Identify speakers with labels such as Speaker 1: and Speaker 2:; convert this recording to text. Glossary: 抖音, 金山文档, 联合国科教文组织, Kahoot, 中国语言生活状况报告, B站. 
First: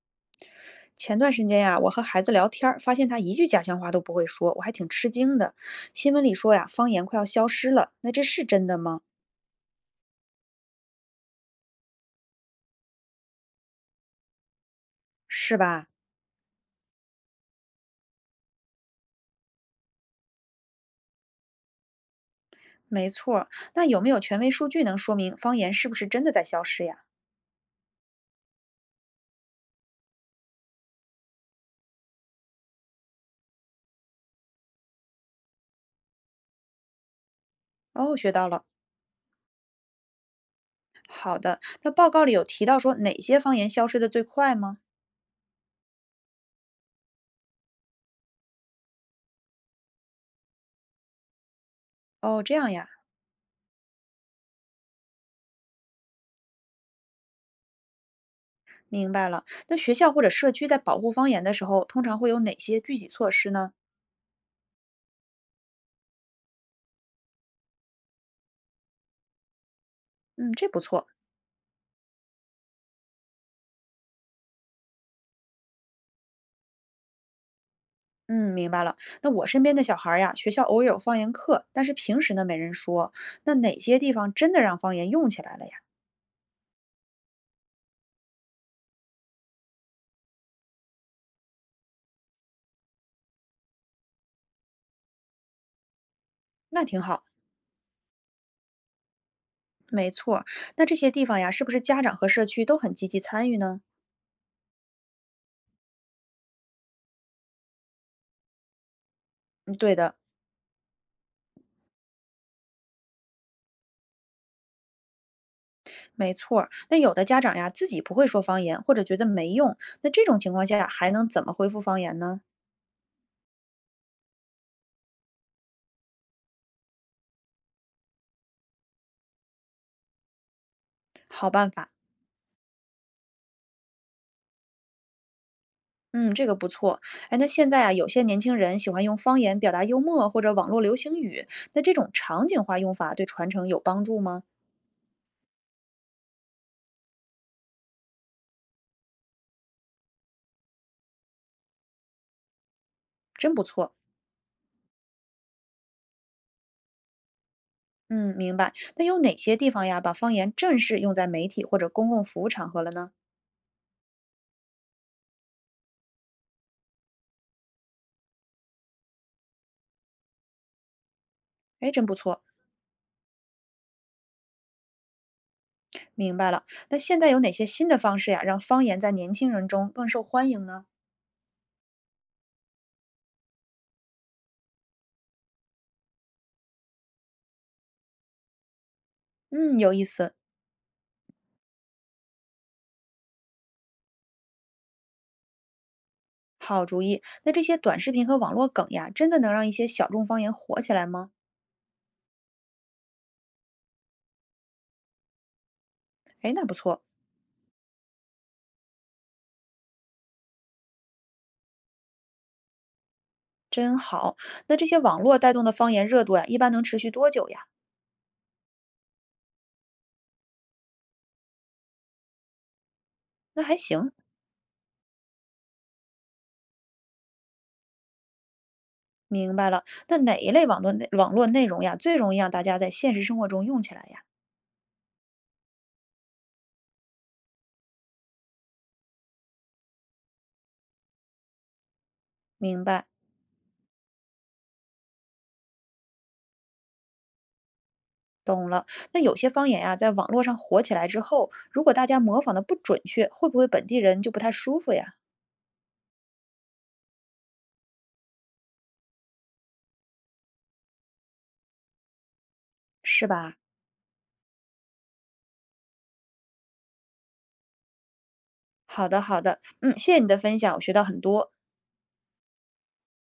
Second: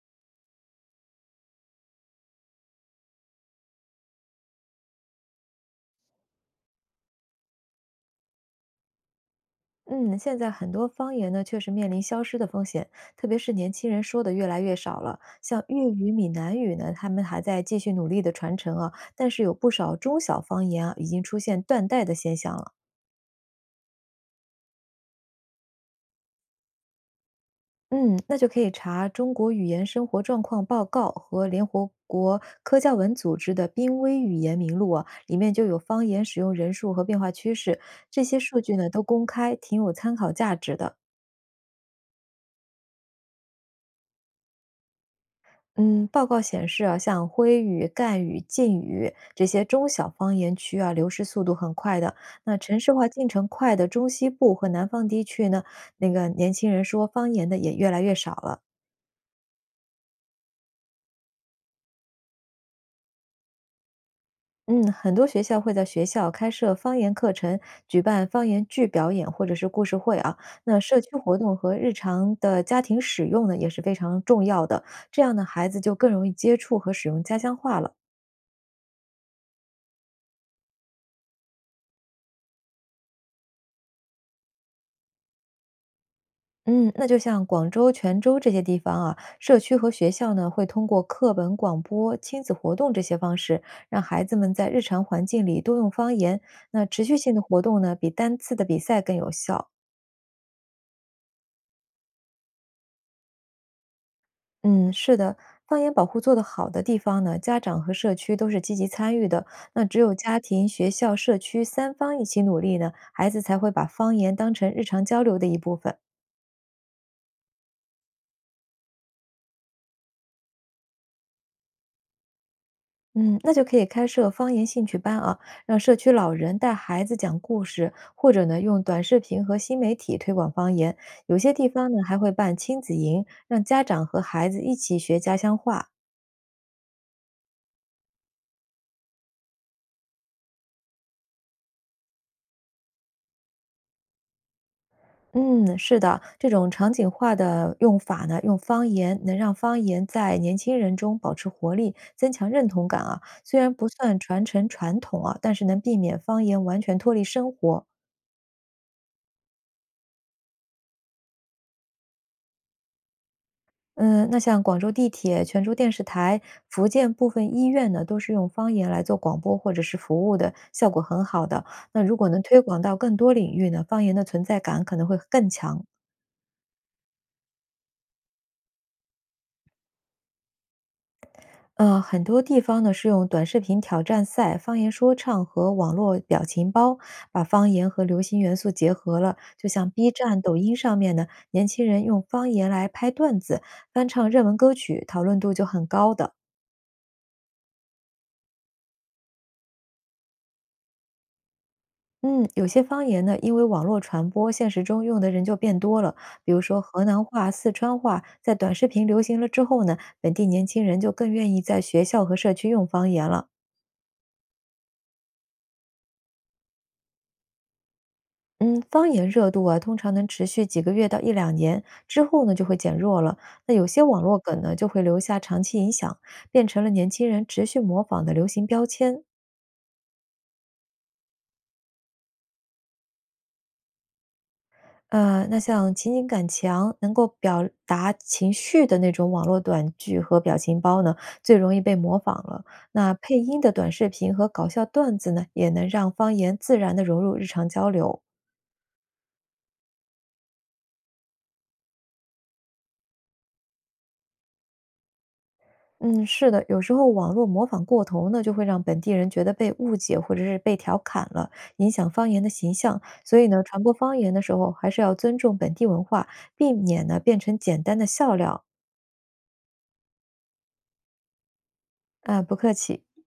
Speaker 1: 前段时间呀，我和孩子聊天儿，发现他一句家乡话都不会说，我还挺吃惊的。新闻里说呀，方言快要消失了，那这是真的吗？
Speaker 2: 嗯，现在很多方言呢，确实面临消失的风险，特别是年轻人说的越来越少了。
Speaker 1: 是
Speaker 2: 像
Speaker 1: 吧？
Speaker 2: 粤语、闽南语呢，他们还在继续努力的传承啊，但是有不少中小方言啊，已经出现断代的现象了。
Speaker 1: 没错儿。那有没有权威数据能说明方言是不是真的在消失呀？
Speaker 2: 嗯，那就可以查《中国语言生活状况报告》和联合国科教文组织的濒危语言名录啊，里面就有方言使用人数和变化趋势，
Speaker 1: 哦，
Speaker 2: 这
Speaker 1: 学
Speaker 2: 些
Speaker 1: 到
Speaker 2: 数
Speaker 1: 了。
Speaker 2: 据呢都公开，挺有参考价值的。
Speaker 1: 好的，那报告里有提到说哪些方言消失的最快吗？
Speaker 2: 嗯，报告显示啊，像徽语、赣语、晋语这些中小方言区啊，流失速度很快的。
Speaker 1: 哦，这
Speaker 2: 那
Speaker 1: 样
Speaker 2: 城
Speaker 1: 呀，
Speaker 2: 市化进程快的中西部和南方地区呢，那个年轻人说方言的也越来越少了。
Speaker 1: 明白了。那学校或者社区在保护方言的时候，通常会有哪些具体措施呢？
Speaker 2: 嗯，很多学校会在学校开设方言课程，举办方言剧表演或者是故事会啊。
Speaker 1: 嗯，这不
Speaker 2: 那社
Speaker 1: 错。
Speaker 2: 区活动和日常的家庭使用呢，也是非常重要的。这样呢，孩子就更容易接触和使用家乡话了。
Speaker 1: 嗯，明白了。那我身边的小孩儿呀，学校偶尔有方言课，但是平时呢没人说。那哪些地方真的让方言用起来了呀？
Speaker 2: 嗯，那就像广州、泉州这些地方啊，社区和学校呢会通过课本、广播、亲子活动这些方式，让孩子们在日常环境里多用方言。
Speaker 1: 那
Speaker 2: 那
Speaker 1: 挺
Speaker 2: 持续
Speaker 1: 好，
Speaker 2: 性的活动呢，比单次的比赛更有效。
Speaker 1: 没错儿。那这些地方呀，是不是家长和社区都很积极参与呢？
Speaker 2: 嗯，是的，方言保护做得好的地方呢，家长和社区都是积极参与的。
Speaker 1: 嗯，
Speaker 2: 那
Speaker 1: 对
Speaker 2: 只有
Speaker 1: 的，
Speaker 2: 家庭、学校、社区三方一起努力呢，孩子才会把方言当成日常交流的一部分。
Speaker 1: 没错儿。那有的家长呀，自己不会说方言，或者觉得没用，那这种情况下还能怎么恢复方言呢？
Speaker 2: 嗯，那就可以开设方言兴趣班啊，让社区老人带孩子讲故事，或者呢用短视频和新媒体推广方言。有
Speaker 1: 好
Speaker 2: 些地
Speaker 1: 办法。
Speaker 2: 方呢还会办亲子营，让家长和孩子一起学家乡话。
Speaker 1: 嗯，这个不错。哎，那现在啊，有些年轻人喜欢用方言表达幽默或者网络流行语，那这种场景化用法对传承有帮助吗？
Speaker 2: 嗯，是的，这种场景化的用法呢，用方言能让方言在年轻人中保持活力，增强认同感啊。
Speaker 1: 真
Speaker 2: 虽
Speaker 1: 不
Speaker 2: 然不
Speaker 1: 错。
Speaker 2: 算传承传统啊，但是能避免方言完全脱离生活。
Speaker 1: 嗯，明白。那有哪些地方呀，把方言正式用在媒体或者公共服务场合了呢？
Speaker 2: 嗯，那像广州地铁、泉州电视台、福建部分医院呢，都是用方言来做广播或者是服务的，效果很好的。
Speaker 1: 哎，
Speaker 2: 那
Speaker 1: 真不
Speaker 2: 如果
Speaker 1: 错，
Speaker 2: 能推广到更多领域呢，方言的存在感可能会更强。
Speaker 1: 明白了。那现在有哪些新的方式呀，让方言在年轻人中更受欢迎呢？
Speaker 2: 很多地方呢是用短视频挑战赛、方言说唱和网络表情包，把方言和流行元素结合了。就
Speaker 1: 嗯，
Speaker 2: 像
Speaker 1: 有意
Speaker 2: B
Speaker 1: 思，
Speaker 2: 站、抖音上面呢，年轻人用方言来拍段子、翻唱热门歌曲，讨论度就很高的。
Speaker 1: 好主意。那这些短视频和网络梗呀，真的能让一些小众方言火起来吗？
Speaker 2: 嗯，有些方言呢，因为网络传播，现实中用的人就变多了。
Speaker 1: 哎，
Speaker 2: 比如
Speaker 1: 那不
Speaker 2: 说
Speaker 1: 错，
Speaker 2: 河南话、四川话，在短视频流行了之后呢，本地年轻人就更愿意在学校和社区用方言了。
Speaker 1: 真好。那这些网络带动的方言热度呀，一般能持续多久呀？
Speaker 2: 嗯，方言热度啊，通常能持续几个月到一两年，之后呢就会减弱了。
Speaker 1: 那
Speaker 2: 那
Speaker 1: 还
Speaker 2: 有些
Speaker 1: 行，
Speaker 2: 网络梗呢，就会留下长期影响，变成了年轻人持续模仿的流行标签。
Speaker 1: 明白了。那哪一类网络容呀，最容易让大家在现实生活中用起来呀？
Speaker 2: 那像情景感强、能够表达情绪的那种网络短剧和表情包呢，最容易被模仿了。
Speaker 1: 明白。
Speaker 2: 那配音的短视频和搞笑段子呢，也能让方言自然的融入日常交流。
Speaker 1: 懂了，那有些方言呀，在网络上火起来之后，如果大家模仿的不准确，会不会本地人就不太舒服呀？
Speaker 2: 嗯，是的，有时候网络模仿过头呢，就会让本地人觉得被误解或者是被调侃了，影响方言的形象。
Speaker 1: 是
Speaker 2: 所以
Speaker 1: 吧？
Speaker 2: 呢，传播方言的时候，还是要尊重本地文化，避免呢变成简单的笑料。
Speaker 1: 好的，好的，嗯，谢谢你的分享，我学到很多。
Speaker 2: 啊、不客气。